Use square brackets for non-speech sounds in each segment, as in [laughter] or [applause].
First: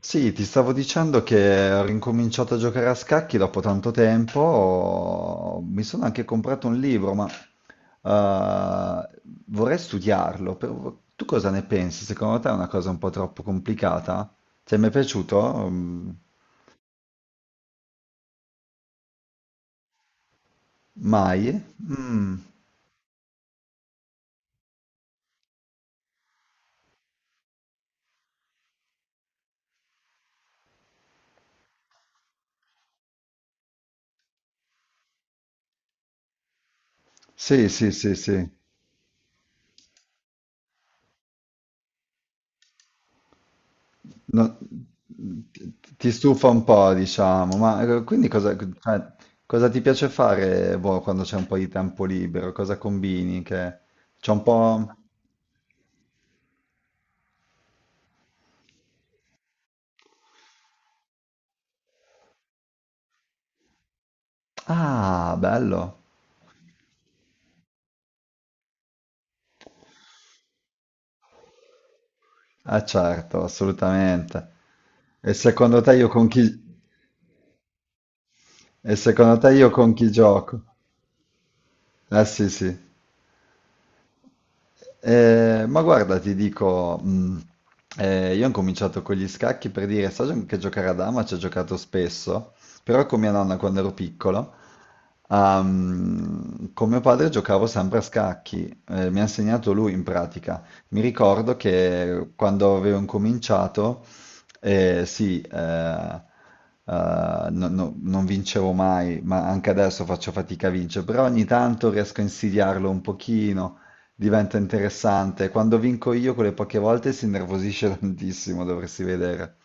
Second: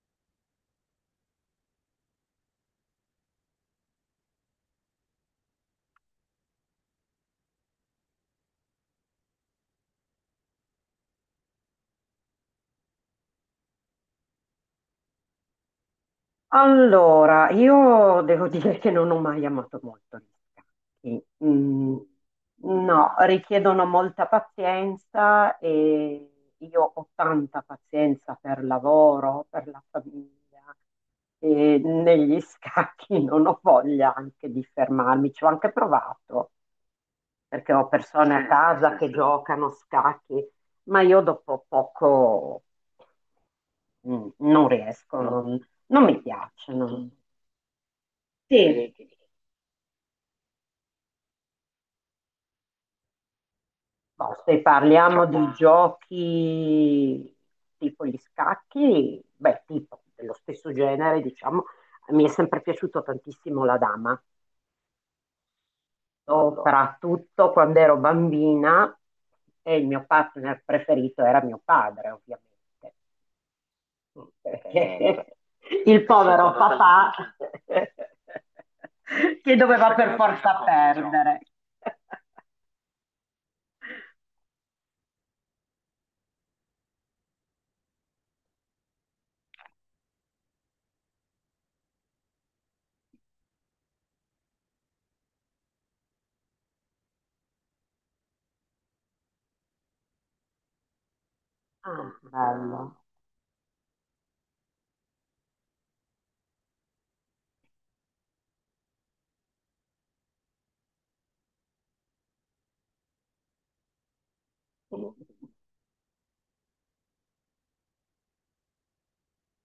Sì, ti stavo dicendo che ho ricominciato a giocare a scacchi dopo tanto tempo, mi sono anche comprato un libro, ma eh, vorrei studiarlo. Tu cosa ne pensi? Secondo te è una cosa un po' troppo complicata? Ti è mai piaciuto? Allora, io devo [laughs] dire che non ho mai amato molto gli scacchi. Mai? Mm. Mm, No, richiedono molta pazienza e io ho tanta pazienza per lavoro, per la famiglia e negli [laughs] scacchi non ho voglia anche di fermarmi. Ci ho anche provato Sì, perché ho sì, sì, persone a sì. casa che giocano a scacchi, ma io dopo poco No, non riesco, non ti mi stufa un po', piacciono. diciamo, ma quindi cosa, Sì. cioè, cosa ti piace fare, boh, quando c'è un po' di tempo libero? Cosa combini? Che c'è Boh, un se po'... parliamo di giochi tipo gli scacchi, beh, tipo dello stesso genere, diciamo, mi è sempre piaciuto tantissimo la dama, Ah, bello. soprattutto quando ero bambina e il mio partner preferito era mio padre, Ah, ovviamente, certo, assolutamente. perché E secondo [laughs] te il ci io con povero chi... sono tanti, papà E secondo [laughs] che te ci io con doveva per chi sono tanti forza giochi, gioco? perdere. Eh sì, sì. Ma guarda, ti dico, io ho cominciato con gli scacchi, per dire, so che giocare a dama ci ho giocato spesso, però con mia nonna quando ero piccolo, con mio padre giocavo sempre a scacchi, mi ha insegnato lui in pratica. Mi ricordo Ah, che quando bello. avevo incominciato, eh, sì, eh, non vincevo mai, ma anche adesso faccio fatica a vincere, però ogni tanto riesco a insidiarlo un pochino, diventa interessante. Quando vinco io quelle poche volte si innervosisce [laughs] tantissimo, dovresti vedere.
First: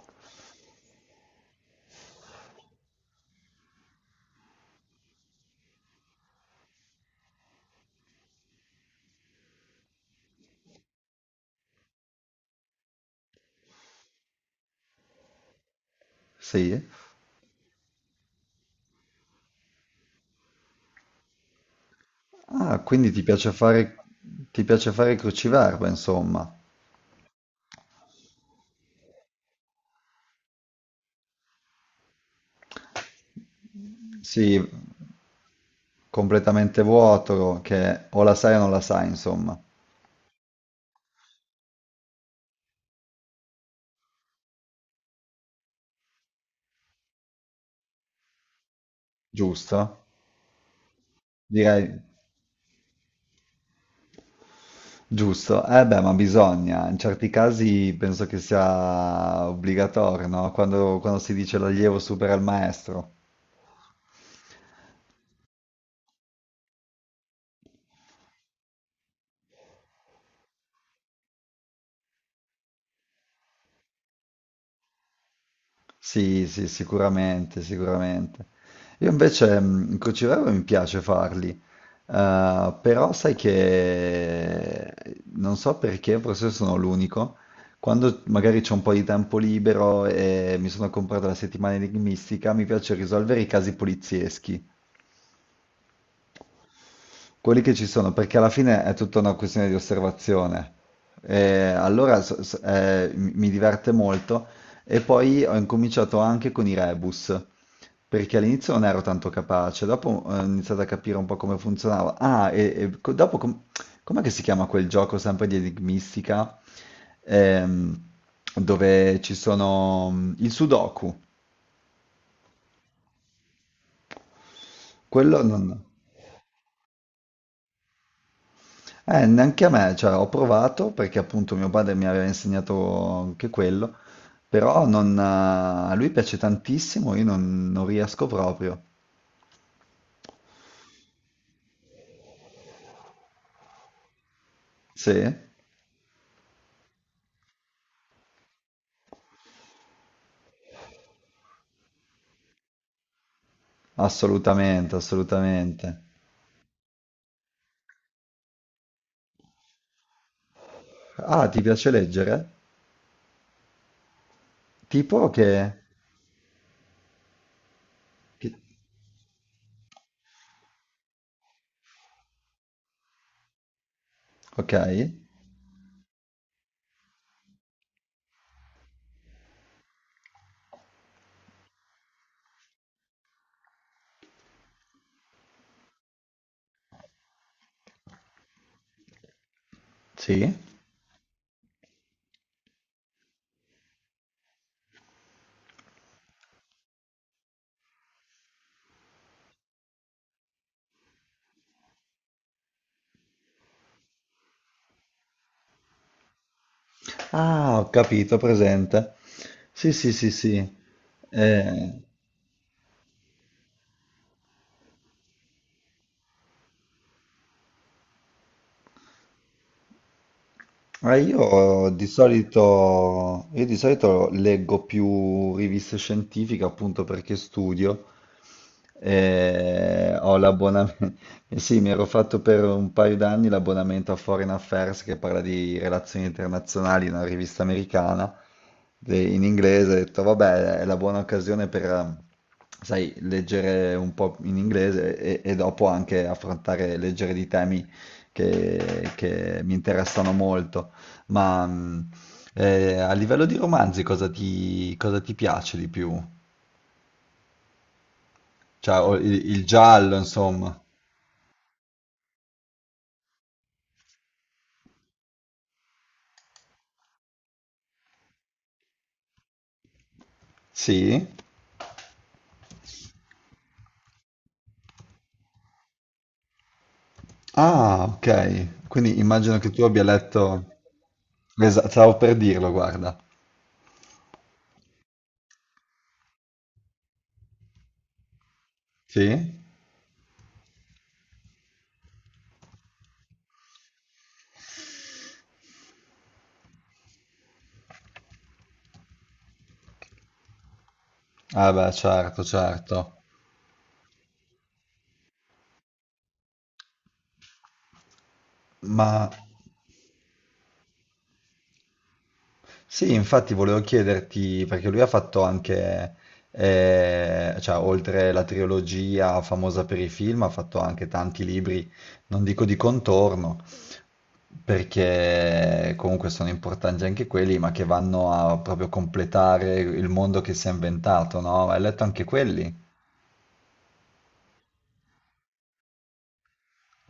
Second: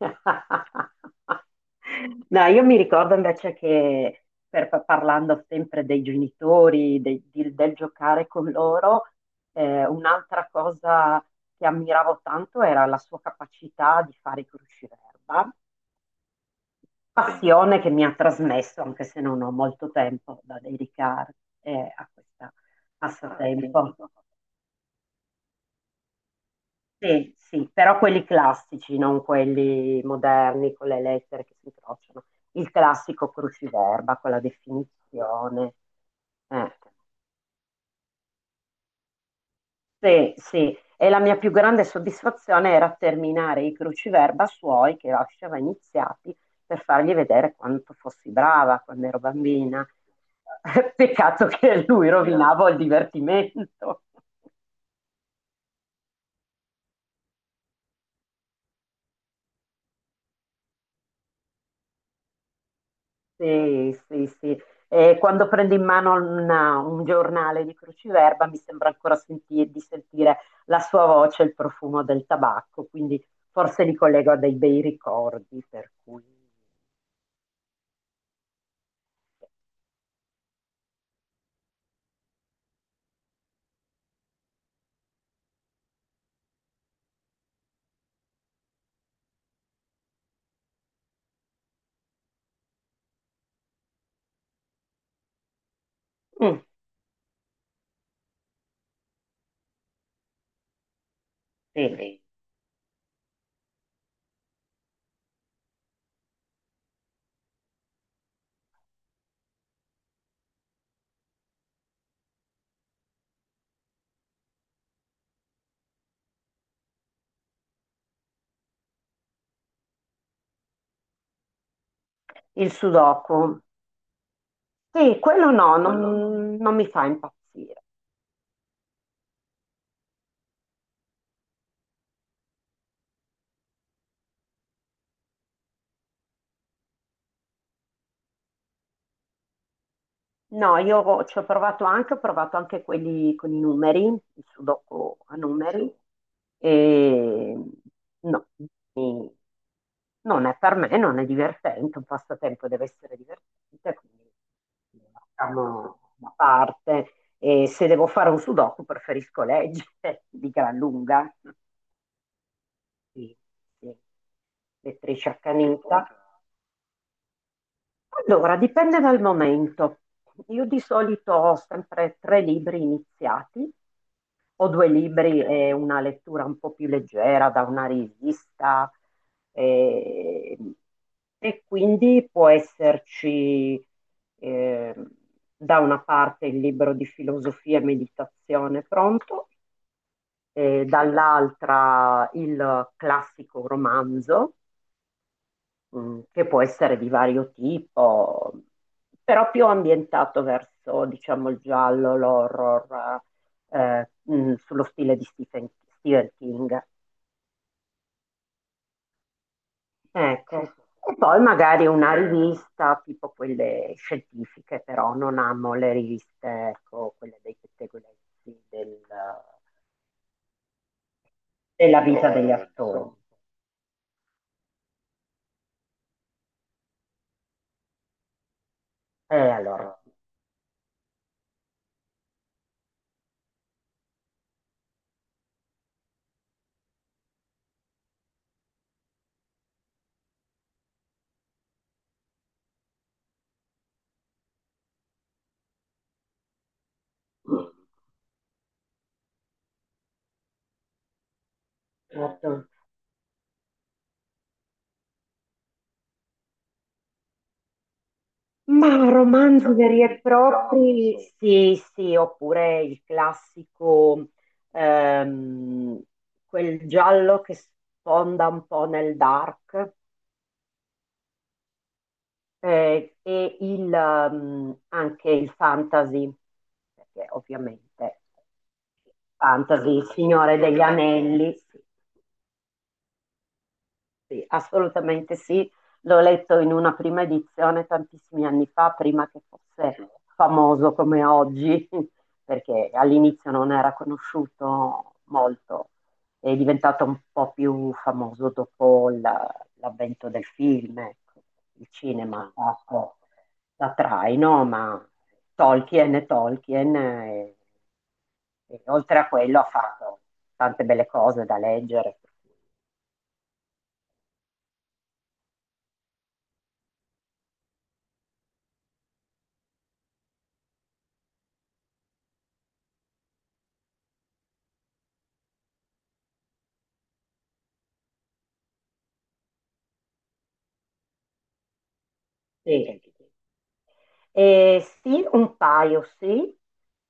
[laughs] No, io mi ricordo invece che parlando sempre dei genitori, del giocare con loro, un'altra cosa che ammiravo tanto era la sua capacità di fare i crusciverba. Sì, Sì? passione che mi ha trasmesso, anche se non ho molto tempo da dedicare a questo sì, Ah, quindi passatempo. ti piace fare il cruciverba, insomma. Sì, sì, però quelli classici, non quelli moderni con le lettere che si incrociano. Il classico cruciverba con la Sì, definizione. Eh, completamente vuoto, che o la sai o non la sai, insomma. Sì, sì. E la mia più grande soddisfazione era terminare i cruciverba suoi che lasciava iniziati per fargli vedere quanto fossi brava quando ero bambina. Giusto? [laughs] Peccato che Direi lui rovinava il divertimento. giusto. Eh beh, ma bisogna. In certi casi penso che sia obbligatorio, no? Quando, quando si dice l'allievo supera il maestro. Sì, sì, sì. E quando prendo in mano un giornale di cruciverba mi sembra ancora di sentire la sua voce e il profumo del tabacco, quindi forse li collego a dei bei ricordi, per cui... Sì, sì, sicuramente, sicuramente. Io invece in crociera mi piace farli, però sai che non so perché, forse sono l'unico. Quando magari c'è un po' di tempo libero e mi sono comprato la Settimana Enigmistica, mi piace risolvere i casi polizieschi Mm, quelli che ci sono, perché alla fine è tutta una questione di osservazione. E sì. allora mi diverte molto, e poi ho incominciato anche con i rebus, perché all'inizio non ero tanto capace, dopo ho iniziato a capire un po' come funzionava. Ah, e, e co- dopo com- com'è che si chiama quel gioco sempre di enigmistica? Ehm, dove ci sono, il Sudoku. Il sudoku. Sì, Quello quello non... no, non mi fa impazzire. Neanche a me, cioè ho provato perché appunto mio padre mi aveva insegnato anche quello, però non, a lui piace tantissimo, io non, non riesco proprio. No, io ci ho provato anche quelli con i numeri, il sudoku a Sì, numeri, e no, mi- non è per me, non è divertente. Un passatempo deve essere divertente, quindi assolutamente, lo lasciamo assolutamente. da parte. E se devo fare un sudoku preferisco leggere [laughs] di gran lunga, Ah, ti piace leggere? sì, sì. Lettrice Tipo che... accanita. Allora, che- dipende dal momento. Io di solito ho sempre tre libri iniziati, o Ok, due libri e una lettura un po' più leggera da una rivista, e, e quindi può esserci eh, da una parte il libro di filosofia e meditazione pronto, sì. e dall'altra il classico romanzo che può essere di vario tipo, però più ambientato verso, diciamo, il giallo, l'horror, sullo stile di Stephen King. Ah, ho capito, presente. Sì, sì, sì, Ecco. sì. E poi magari Eh, una rivista tipo quelle scientifiche, però non amo le riviste, ecco, quelle dei pettegolezzi eh, della vita degli, no, attori, insomma. Io di solito leggo più riviste scientifiche appunto perché studio. E allora, Ho l'abbonamento, [laughs] eh sì, mi ero fatto per un paio d'anni l'abbonamento a Foreign Affairs, che parla di relazioni internazionali, una rivista americana in inglese. Ho detto, vabbè, è la buona occasione per, sai, leggere un po' in inglese e dopo anche affrontare, leggere di temi che mi interessano molto. Ma eh, eh, a livello di romanzi cosa ti piace di più? Cioè, ma o il romanzo veri giallo, e insomma. propri, sì, sì, oppure il classico, ehm, quel giallo che sfonda un po' nel dark, Sì? E il, anche il fantasy, perché Ah, ovviamente ok. Quindi immagino che tu fantasy, abbia il Signore letto... degli Anelli, sì. Esatto, stavo per dirlo, guarda. Sì, assolutamente sì, l'ho letto in una prima edizione tantissimi anni fa, prima che Sì? fosse famoso come oggi, [laughs] perché all'inizio non era conosciuto molto, è diventato un po' più famoso dopo l'avvento del film, ecco. Ah Il beh, cinema, certo, mm, ha fatto certo. da traino, ma Tolkien è Tolkien, e oltre Ma a quello ha fatto tante belle cose da leggere. sì, infatti volevo chiederti, perché lui ha fatto anche, cioè, oltre la trilogia famosa per i film, ha fatto anche tanti libri, non dico di contorno, perché comunque sono importanti anche quelli, ma che vanno a proprio completare il mondo che si è inventato, no? Hai letto anche quelli? Sì. Sì, un paio, sì.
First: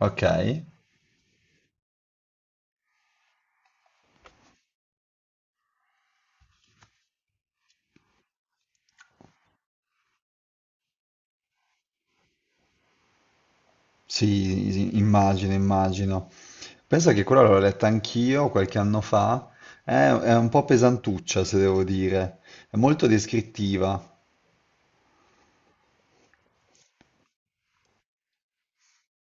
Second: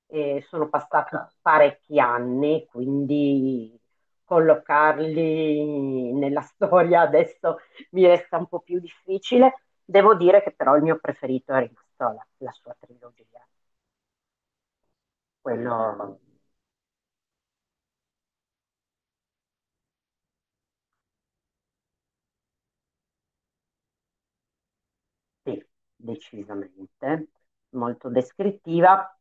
Ok, Sono passati parecchi anni, quindi collocarli nella storia adesso mi resta un po' più difficile. Devo dire che però il mio preferito è rimasto la sua trilogia. sì, sì, immagino, Quello immagino. Pensa che quella l'ho letta anch'io qualche anno fa. È un po' pesantuccia, se devo dire. È molto descrittiva. sì, decisamente, molto descrittiva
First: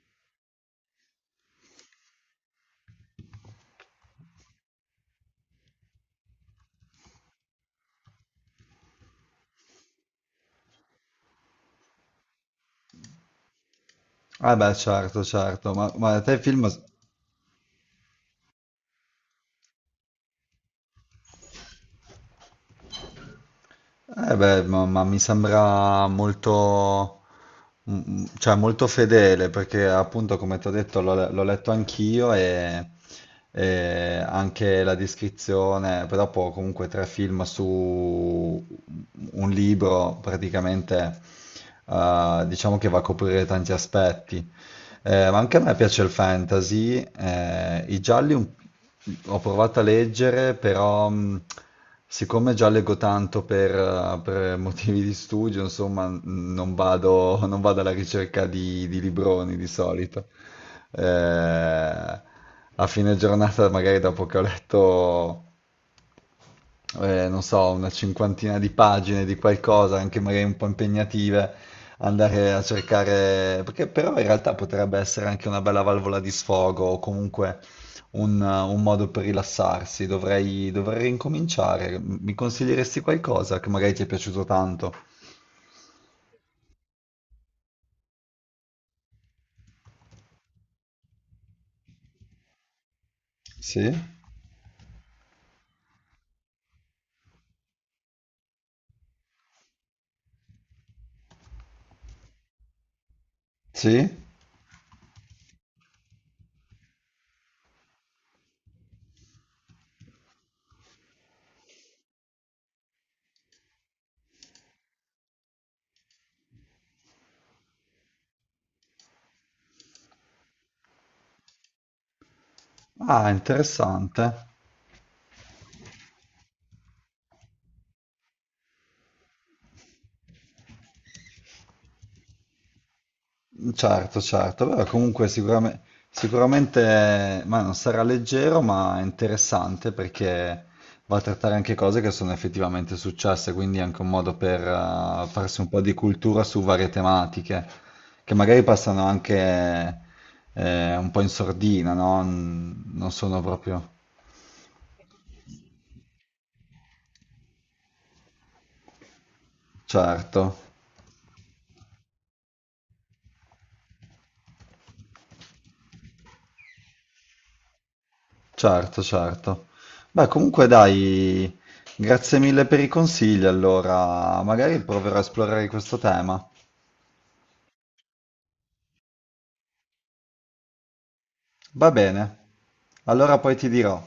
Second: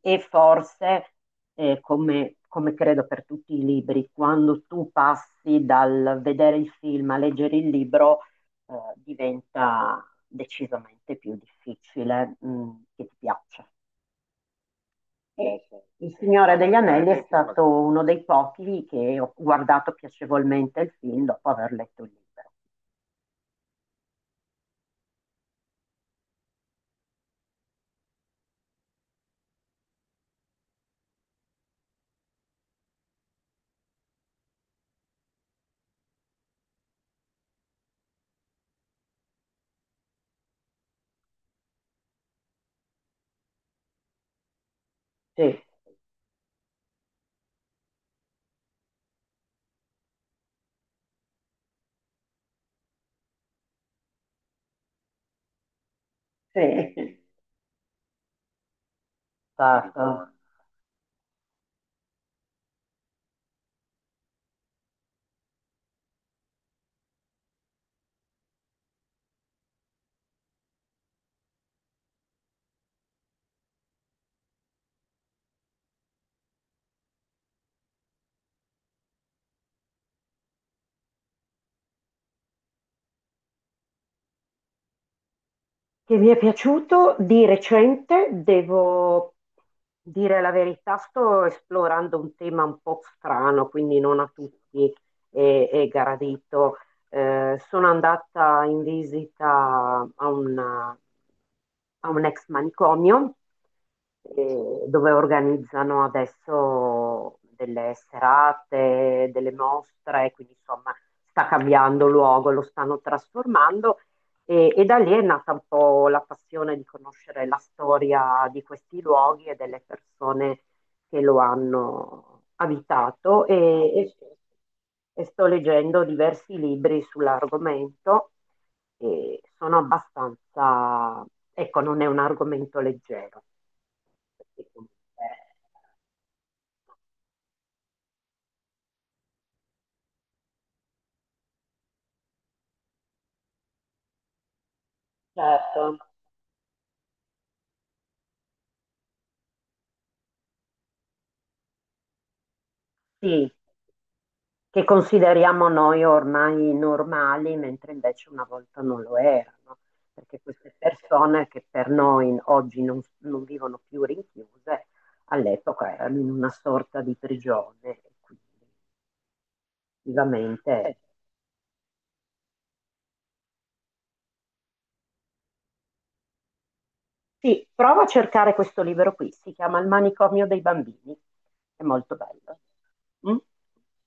e forse, come, come credo per tutti i libri, quando tu passi dal vedere il film a leggere il libro, diventa decisamente più difficile, che ti piaccia. Ah beh, certo, certo, Sì, il ma sì, a te il Signore film... degli Anelli assolutamente è il film. Stato uno dei pochi che ho guardato piacevolmente il film dopo aver letto il libro. Eh beh, ma mi sembra molto, mm, mm, cioè molto fedele, perché appunto come ti ho detto l'ho letto anch'io e anche la descrizione, però poi comunque tre film su un libro praticamente, diciamo che va a coprire tanti aspetti. Ma Sì, anche a me piace il fantasy, i gialli ho provato a leggere, però... siccome già leggo tanto per motivi di studio, insomma, sì, sì, non è ti dico, vado, non vado alla ricerca di libroni di solito. stato. A fine giornata, magari dopo che ho letto non so, una 50ina di pagine di qualcosa, anche magari un po' impegnative, andare a cercare, perché però in realtà potrebbe essere anche una bella valvola di sfogo o comunque un modo per rilassarsi. Dovrei, dovrei ricominciare. Mi consiglieresti qualcosa che magari ti è piaciuto tanto? Che mi è piaciuto di recente, devo dire la verità, sto esplorando un tema un po' strano, Sì? quindi non a tutti è gradito. Sono andata in visita a a un ex manicomio Sì? Dove organizzano adesso delle serate, delle mostre, quindi insomma sta cambiando luogo, lo stanno trasformando e da lì è nata un po' la passione di conoscere la storia di questi luoghi e delle persone che lo hanno Ah, abitato interessante. e sto leggendo diversi libri sull'argomento, e sono abbastanza, ecco, non è un argomento leggero. Certo, certo, Perché però comunque... comunque sicuramente, ma non sarà leggero, ma è interessante perché va a trattare anche cose che sono effettivamente successe, quindi è anche un modo per, farsi un po' di Certo. cultura su varie tematiche, che magari passano anche un po' in sordina, no? Non sono Sì, proprio... che consideriamo noi ormai normali, mentre invece una volta non lo erano, perché Certo, queste persone che per noi oggi non vivono più rinchiuse, all'epoca erano in una sorta di prigione. E quindi, certo, certo. Beh, comunque effettivamente, dai, grazie mille per i consigli, allora magari proverò a esplorare questo tema. sì, prova a cercare questo libro qui, si chiama Il manicomio dei bambini, è Va molto bene, bello. allora Mm? poi ti dirò.